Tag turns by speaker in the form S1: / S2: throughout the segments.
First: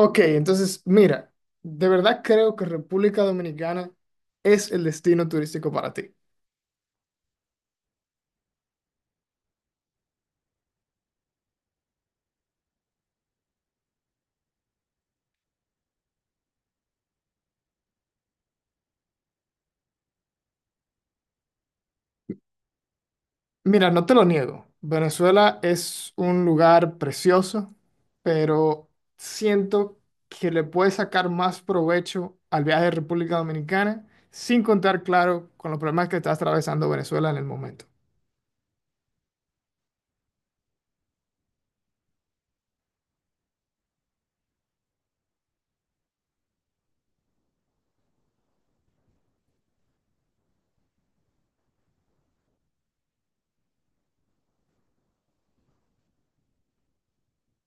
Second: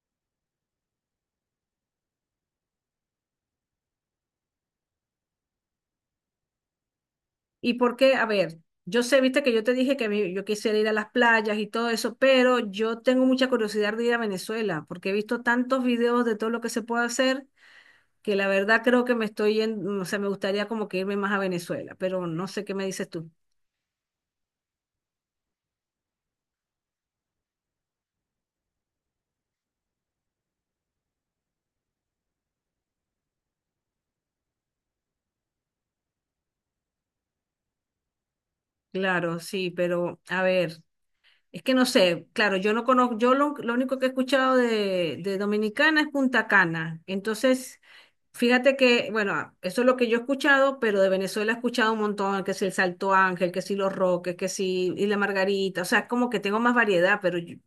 S1: Ok, entonces, mira, de verdad creo que República Dominicana es el destino turístico para ti.
S2: ¿Y por qué? A ver, yo sé, viste que yo te dije que yo quisiera ir a las playas y todo eso, pero yo tengo mucha curiosidad de ir a Venezuela, porque he visto tantos videos de todo lo que se puede hacer, que la verdad creo que me estoy yendo, o sea, me gustaría como que irme más a Venezuela, pero no sé qué me dices tú.
S1: Mira, no te lo niego, Venezuela es un lugar precioso, pero siento que le puedes sacar más provecho al viaje de República Dominicana, sin contar, claro, con los problemas que está atravesando Venezuela en el momento.
S2: Claro, sí, pero a ver, es que no sé, claro, yo no conozco, yo lo único que he escuchado de Dominicana es Punta Cana, entonces. Fíjate que, bueno, eso es lo que yo he escuchado, pero de Venezuela he escuchado un montón, que si el Salto Ángel, que si los Roques, que si y la Margarita, o sea, como que tengo más variedad, pero yo, o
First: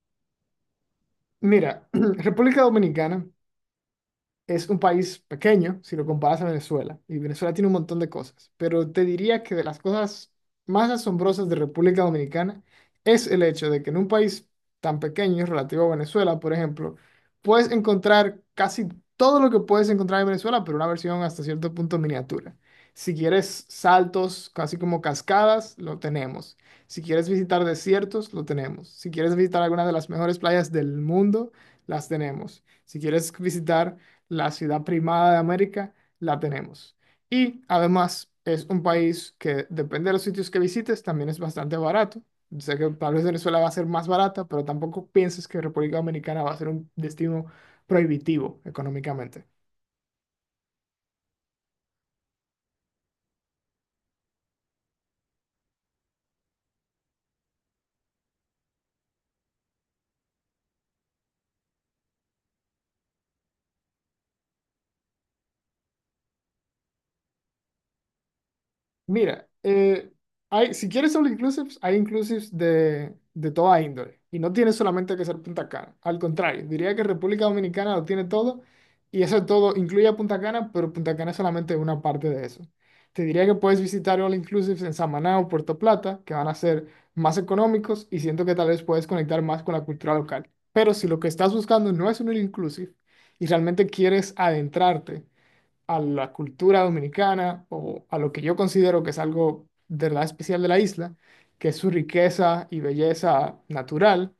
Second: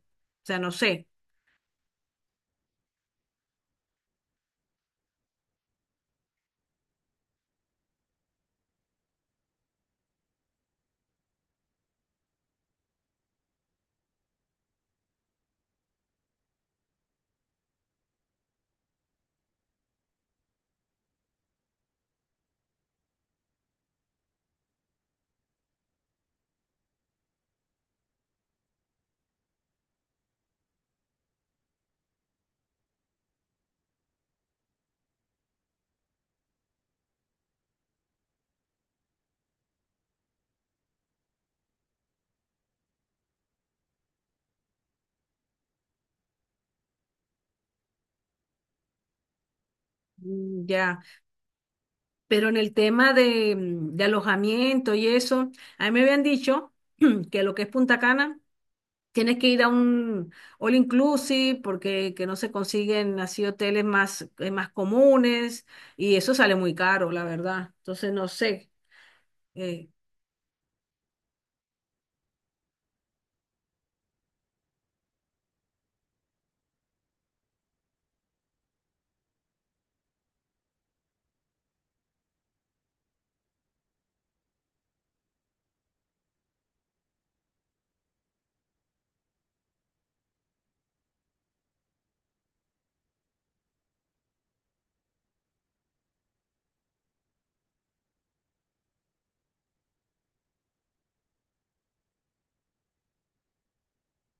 S2: sea, no sé,
S1: Mira, República Dominicana es un país pequeño si lo comparas a Venezuela, y Venezuela tiene un montón de cosas, pero te diría que de las cosas más asombrosas de República Dominicana es el hecho de que en un país tan pequeño relativo a Venezuela, por ejemplo, puedes encontrar casi todo lo que puedes encontrar en Venezuela, pero una versión hasta cierto punto miniatura. Si quieres saltos, casi como cascadas, lo tenemos. Si quieres visitar desiertos, lo tenemos. Si quieres visitar alguna de las mejores playas del mundo, las tenemos. Si quieres visitar la ciudad primada de América, la tenemos. Y además es un país que depende de los sitios que visites, también es bastante barato. Sé que tal vez Venezuela va a ser más barata, pero tampoco pienses que República Dominicana va a ser un destino prohibitivo económicamente.
S2: mm, ya. Pero en el tema de, de alojamiento y eso, a mí me habían dicho que lo que es Punta Cana, tienes que ir a un all inclusive porque que no se consiguen así hoteles más, más comunes y eso sale muy caro, la verdad. Entonces, no sé.
S1: Mira,
S2: eh,
S1: hay, si quieres all inclusives, hay inclusives de toda índole. Y no tiene solamente que ser Punta Cana. Al contrario, diría que República Dominicana lo tiene todo. Y eso todo incluye a Punta Cana, pero Punta Cana es solamente una parte de eso. Te diría que puedes visitar all inclusives en Samaná o Puerto Plata, que van a ser más económicos y siento que tal vez puedes conectar más con la cultura local. Pero si lo que estás buscando no es un all inclusive y realmente quieres adentrarte a la cultura dominicana o a lo que yo considero que es algo de verdad especial de la isla, que es su riqueza y belleza natural,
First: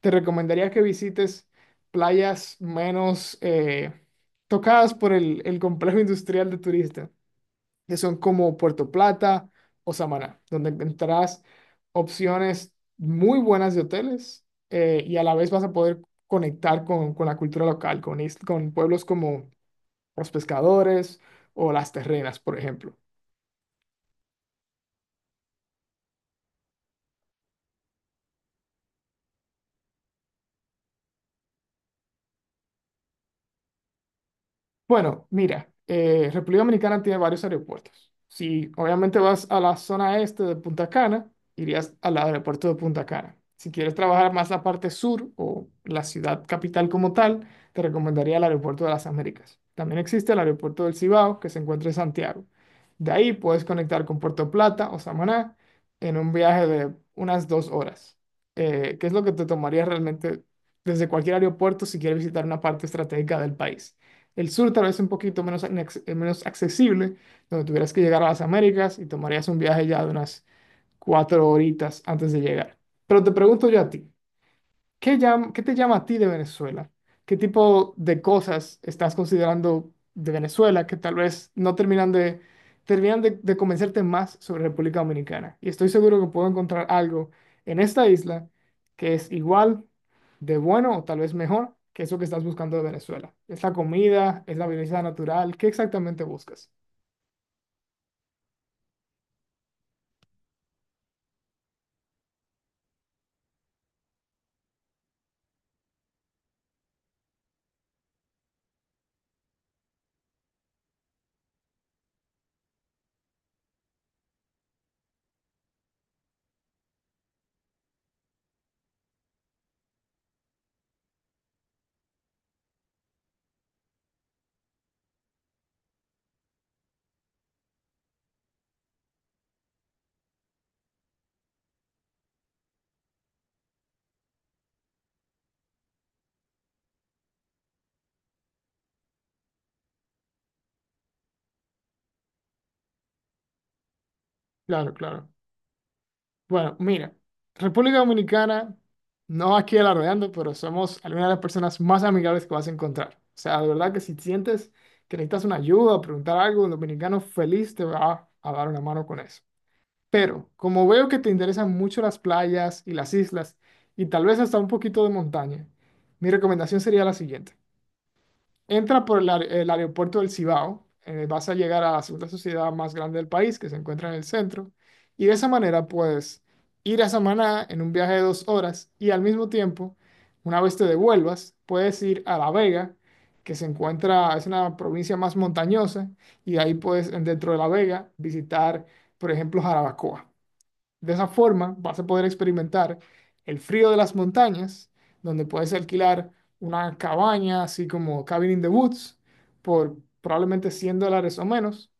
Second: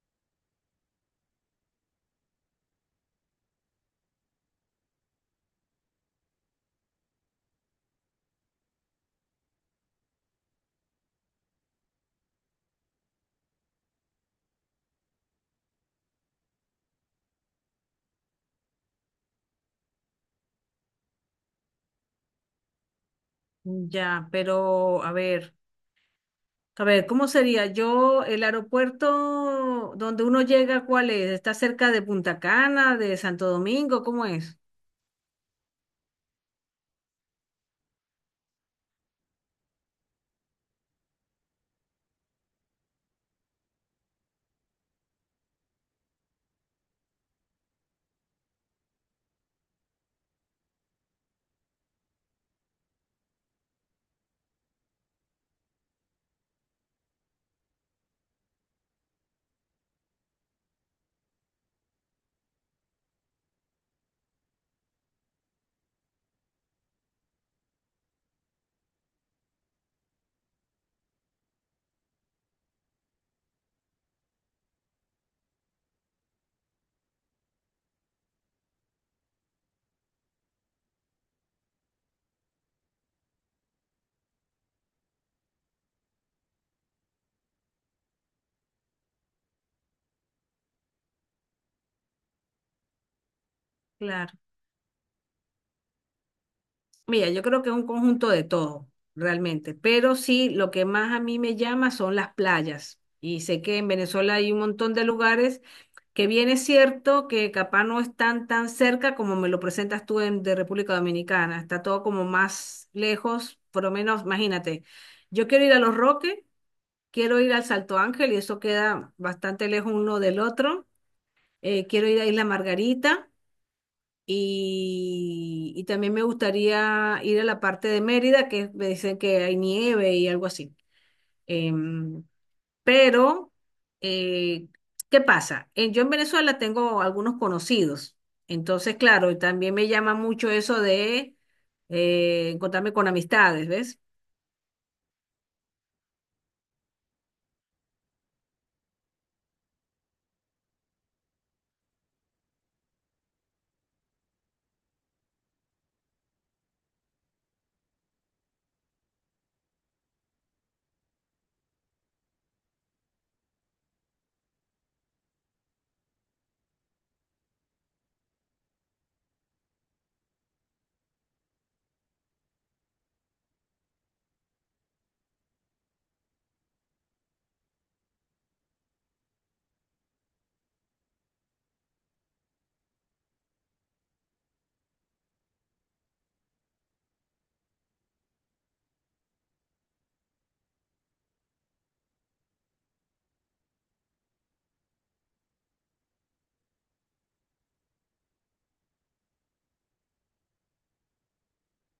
S1: te recomendaría que visites playas menos tocadas por el complejo industrial de turistas, que son como Puerto Plata o Samaná, donde encontrarás opciones muy buenas de hoteles y a la vez vas a poder conectar con la cultura local, con pueblos como los pescadores o las terrenas, por ejemplo.
S2: Ya, pero a ver, ¿cómo sería? Yo, el aeropuerto donde uno llega, ¿cuál es? ¿Está cerca de Punta Cana, de Santo Domingo? ¿Cómo es?
S1: Bueno, mira, República Dominicana tiene varios aeropuertos. Si obviamente vas a la zona este de Punta Cana, irías al aeropuerto de Punta Cana. Si quieres trabajar más la parte sur o la ciudad capital como tal, te recomendaría el aeropuerto de las Américas. También existe el aeropuerto del Cibao, que se encuentra en Santiago. De ahí puedes conectar con Puerto Plata o Samaná en un viaje de unas 2 horas, que es lo que te tomaría realmente desde cualquier aeropuerto si quieres visitar una parte estratégica del país. El sur tal vez un poquito menos, menos accesible, donde tuvieras que llegar a las Américas y tomarías un viaje ya de unas 4 horitas antes de llegar. Pero te pregunto yo a ti, ¿Qué te llama a ti de Venezuela? ¿Qué tipo de cosas estás considerando de Venezuela que tal vez no terminan de convencerte más sobre República Dominicana? Y estoy seguro que puedo encontrar algo en esta isla que es igual de bueno o tal vez mejor que eso que estás buscando de Venezuela. ¿Es la
S2: Claro.
S1: comida? ¿Es la belleza natural? ¿Qué exactamente buscas?
S2: Mira, yo creo que es un conjunto de todo, realmente, pero sí, lo que más a mí me llama son las playas. Y sé que en Venezuela hay un montón de lugares que bien es cierto que capaz no están tan cerca como me lo presentas tú en, de República Dominicana, está todo como más lejos, por lo menos, imagínate, yo quiero ir a Los Roques, quiero ir al Salto Ángel y eso queda bastante lejos uno del otro, quiero ir a Isla Margarita y también me gustaría ir a la parte de Mérida, que me dicen que hay nieve y algo así. Em, pero, eh, ¿Qué pasa? Yo en Venezuela tengo algunos conocidos. Entonces, claro, también me llama mucho eso de encontrarme con amistades, ¿ves?
S1: Claro, claro. Bueno, mira, República Dominicana, no aquí alardeando, pero somos algunas de las personas más amigables que vas a encontrar. O sea, de verdad que si sientes que necesitas una ayuda, preguntar algo, un dominicano feliz te va a dar una mano con eso. Pero como veo que te interesan mucho las playas y las islas, y tal vez hasta un poquito de montaña, mi recomendación sería la siguiente. Entra por el aeropuerto del Cibao, vas a llegar a la segunda sociedad más grande del país, que se encuentra en el centro, y de esa manera puedes ir a Samaná en un viaje de 2 horas y al mismo tiempo, una vez te devuelvas, puedes ir a La Vega, que se encuentra, es una provincia más montañosa, y de ahí puedes dentro de La Vega, visitar, por ejemplo, Jarabacoa. De esa forma vas a poder experimentar el frío de las montañas, donde puedes alquilar una cabaña, así como Cabin in the Woods, por probablemente $100 o menos.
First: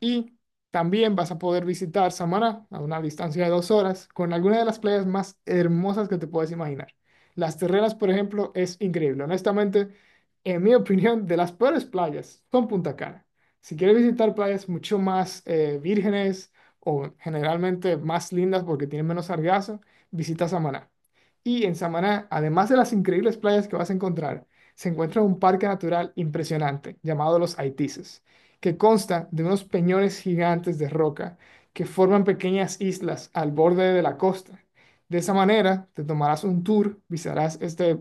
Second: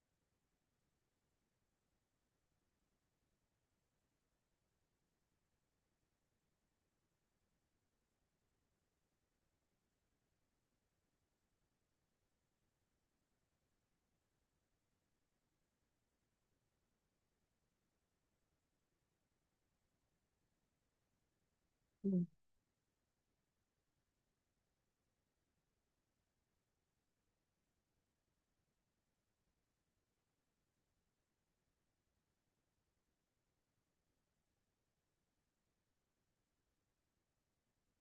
S1: Y también vas a poder visitar Samaná a una distancia de 2 horas con algunas de las playas más hermosas que te puedes imaginar. Las Terrenas por ejemplo, es increíble. Honestamente, en mi opinión, de las peores playas son Punta Cana. Si quieres visitar playas mucho más vírgenes o generalmente más lindas porque tienen menos sargazo, visita Samaná. Y en
S2: Mm.
S1: Samaná, además de las increíbles playas que vas a encontrar, se encuentra un parque natural impresionante llamado Los Haitises que consta de unos peñones gigantes de roca que forman pequeñas islas al borde de la costa. De esa manera, te tomarás un tour, visitarás este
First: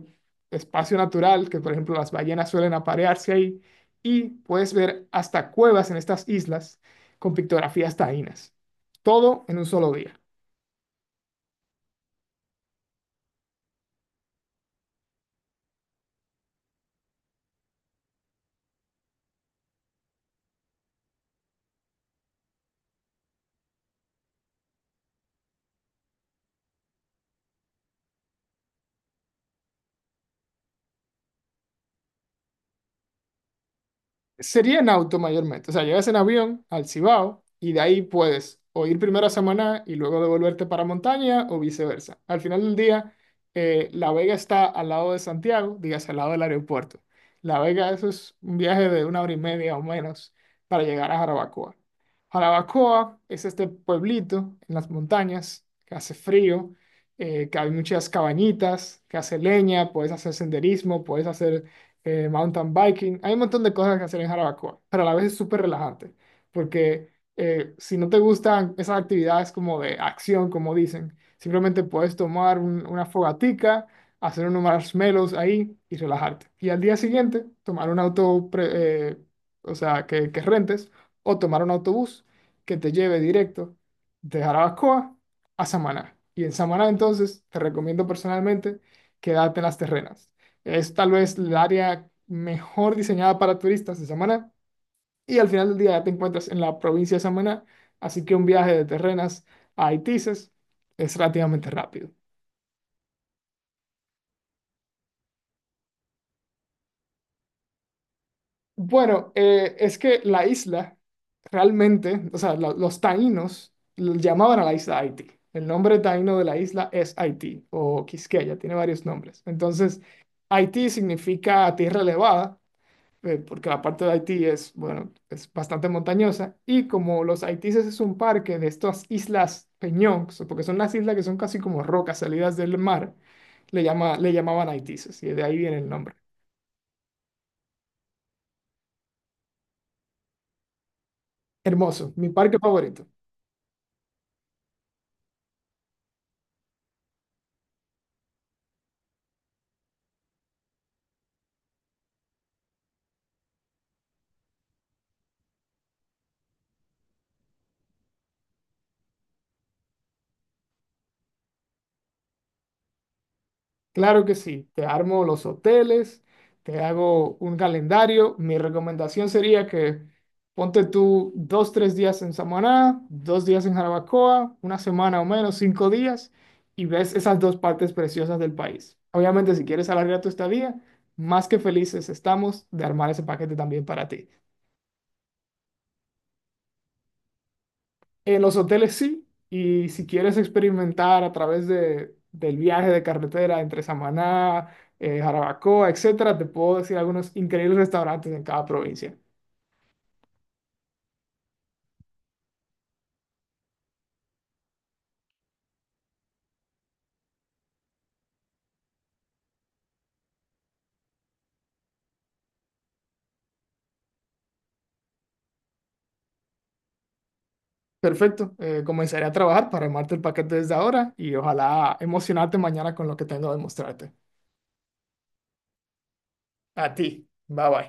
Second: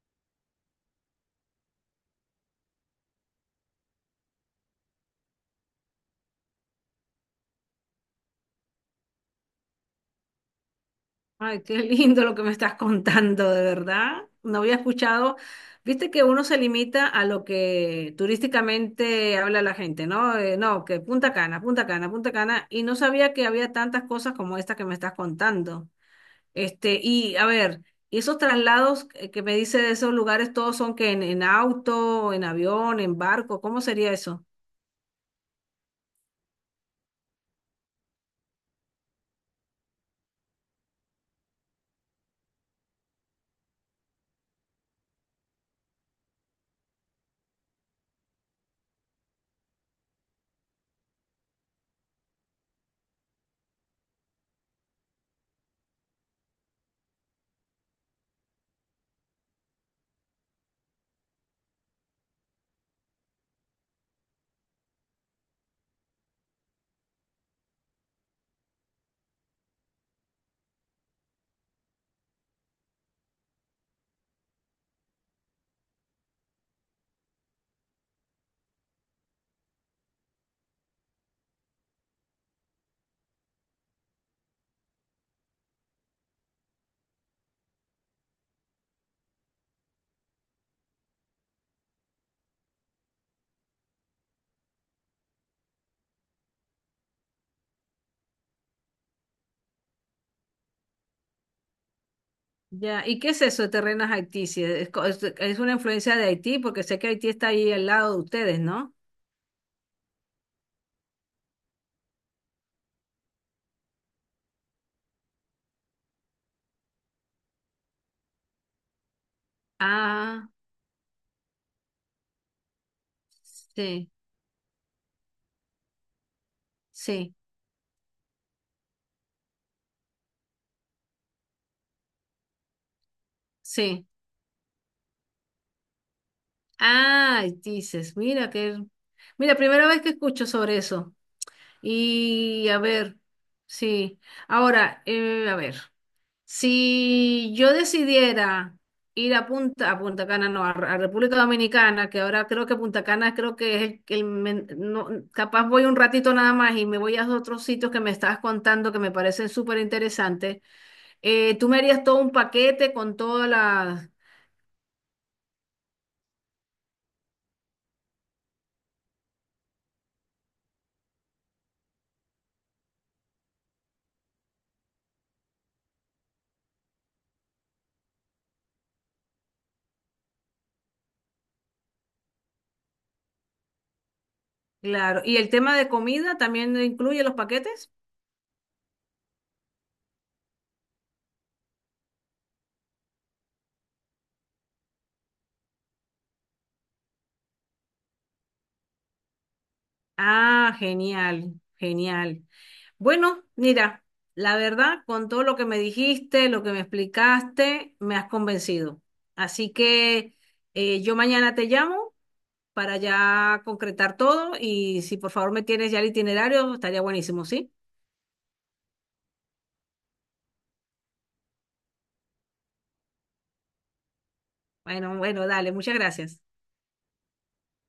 S1: espacio natural que, por ejemplo, las ballenas suelen aparearse ahí y puedes ver hasta cuevas en estas islas con pictografías taínas. Todo en un solo día.
S2: Ay, qué lindo lo que me estás contando, de verdad. No había escuchado. Viste que uno se limita a lo que turísticamente habla la gente, ¿no? No, que Punta Cana, Punta Cana, Punta Cana. Y no sabía que había tantas cosas como esta que me estás contando. Este, y a ver, y esos traslados que me dice de esos lugares, todos son que en auto, en avión, en barco, ¿cómo sería eso?
S1: Sería en auto mayormente. O sea, llegas en avión al Cibao y de ahí puedes o ir primero a Samaná y luego devolverte para montaña o viceversa. Al final del día, La Vega está al lado de Santiago, digas al lado del aeropuerto. La Vega, eso es un viaje de 1 hora y media o menos para llegar a Jarabacoa. Jarabacoa es este pueblito en las montañas que hace frío, que hay muchas cabañitas, que hace leña, puedes hacer senderismo, puedes hacer mountain biking. Hay un montón de cosas que hacer en Jarabacoa, pero a la vez es súper relajante, porque si no te gustan esas actividades como de acción, como dicen, simplemente puedes tomar una fogatica, hacer unos marshmallows ahí y relajarte. Y al día siguiente, tomar un auto, o sea, que rentes, o tomar un autobús que te lleve directo de Jarabacoa a Samaná. Y en Samaná entonces te recomiendo personalmente quedarte en las terrenas. Es tal vez el área mejor diseñada para turistas de Samaná. Y al final del día ya te encuentras en la provincia de Samaná. Así que un viaje de Terrenas a Haitises es relativamente rápido.
S2: Ya, ¿y qué es eso de Terrenas Haití? Si es, es una influencia de Haití, porque sé que Haití está ahí al lado de ustedes, ¿no?
S1: Bueno, es que la isla realmente, o sea, los taínos llamaban a la isla Haití. El nombre taíno de la isla es Haití o Quisqueya, tiene varios nombres. Entonces,
S2: Ah,
S1: Haití significa tierra elevada porque la parte
S2: sí,
S1: de Haití es, bueno, es bastante montañosa, y como
S2: sí,
S1: los Haitises es un parque de estas islas Peñón, porque son las islas que son casi como rocas salidas del mar,
S2: sí.
S1: le llamaban Haitises, y de ahí viene el nombre.
S2: Ah, Haití, dices, mira que, mira, primera vez que escucho sobre eso.
S1: Hermoso, mi parque
S2: Y a
S1: favorito.
S2: ver, sí. Ahora, a ver. Si yo decidiera ir a Punta Cana, no, a República Dominicana, que ahora creo que Punta Cana creo que es el, que no, capaz voy un ratito nada más y me voy a otros sitios que me estabas contando que me parecen súper interesantes. Tú me harías todo un paquete con todas las?
S1: Claro que sí, te armo los hoteles, te hago un calendario. Mi recomendación sería que ponte tú 2, 3 días en Samaná, 2 días en Jarabacoa, una semana o menos, 5 días, y ves esas dos partes preciosas del país. Obviamente, si quieres alargar tu estadía, más que felices estamos de armar ese paquete también para ti.
S2: Claro, y el tema de comida también incluye los paquetes.
S1: En los hoteles sí, y si quieres experimentar a través del viaje de carretera entre Samaná, Jarabacoa, etcétera, te puedo decir algunos increíbles restaurantes en cada provincia.
S2: Ah, genial, genial. Bueno, mira, la verdad, con todo lo que me dijiste, lo que me explicaste, me has convencido. Así que yo mañana te llamo para ya concretar todo y si por favor me tienes ya el itinerario, estaría buenísimo, ¿sí?
S1: Perfecto, comenzaré a trabajar para armarte el paquete desde ahora y ojalá emocionarte mañana con lo que tengo de mostrarte.
S2: Bueno, bueno, dale, muchas gracias.
S1: A ti, bye bye.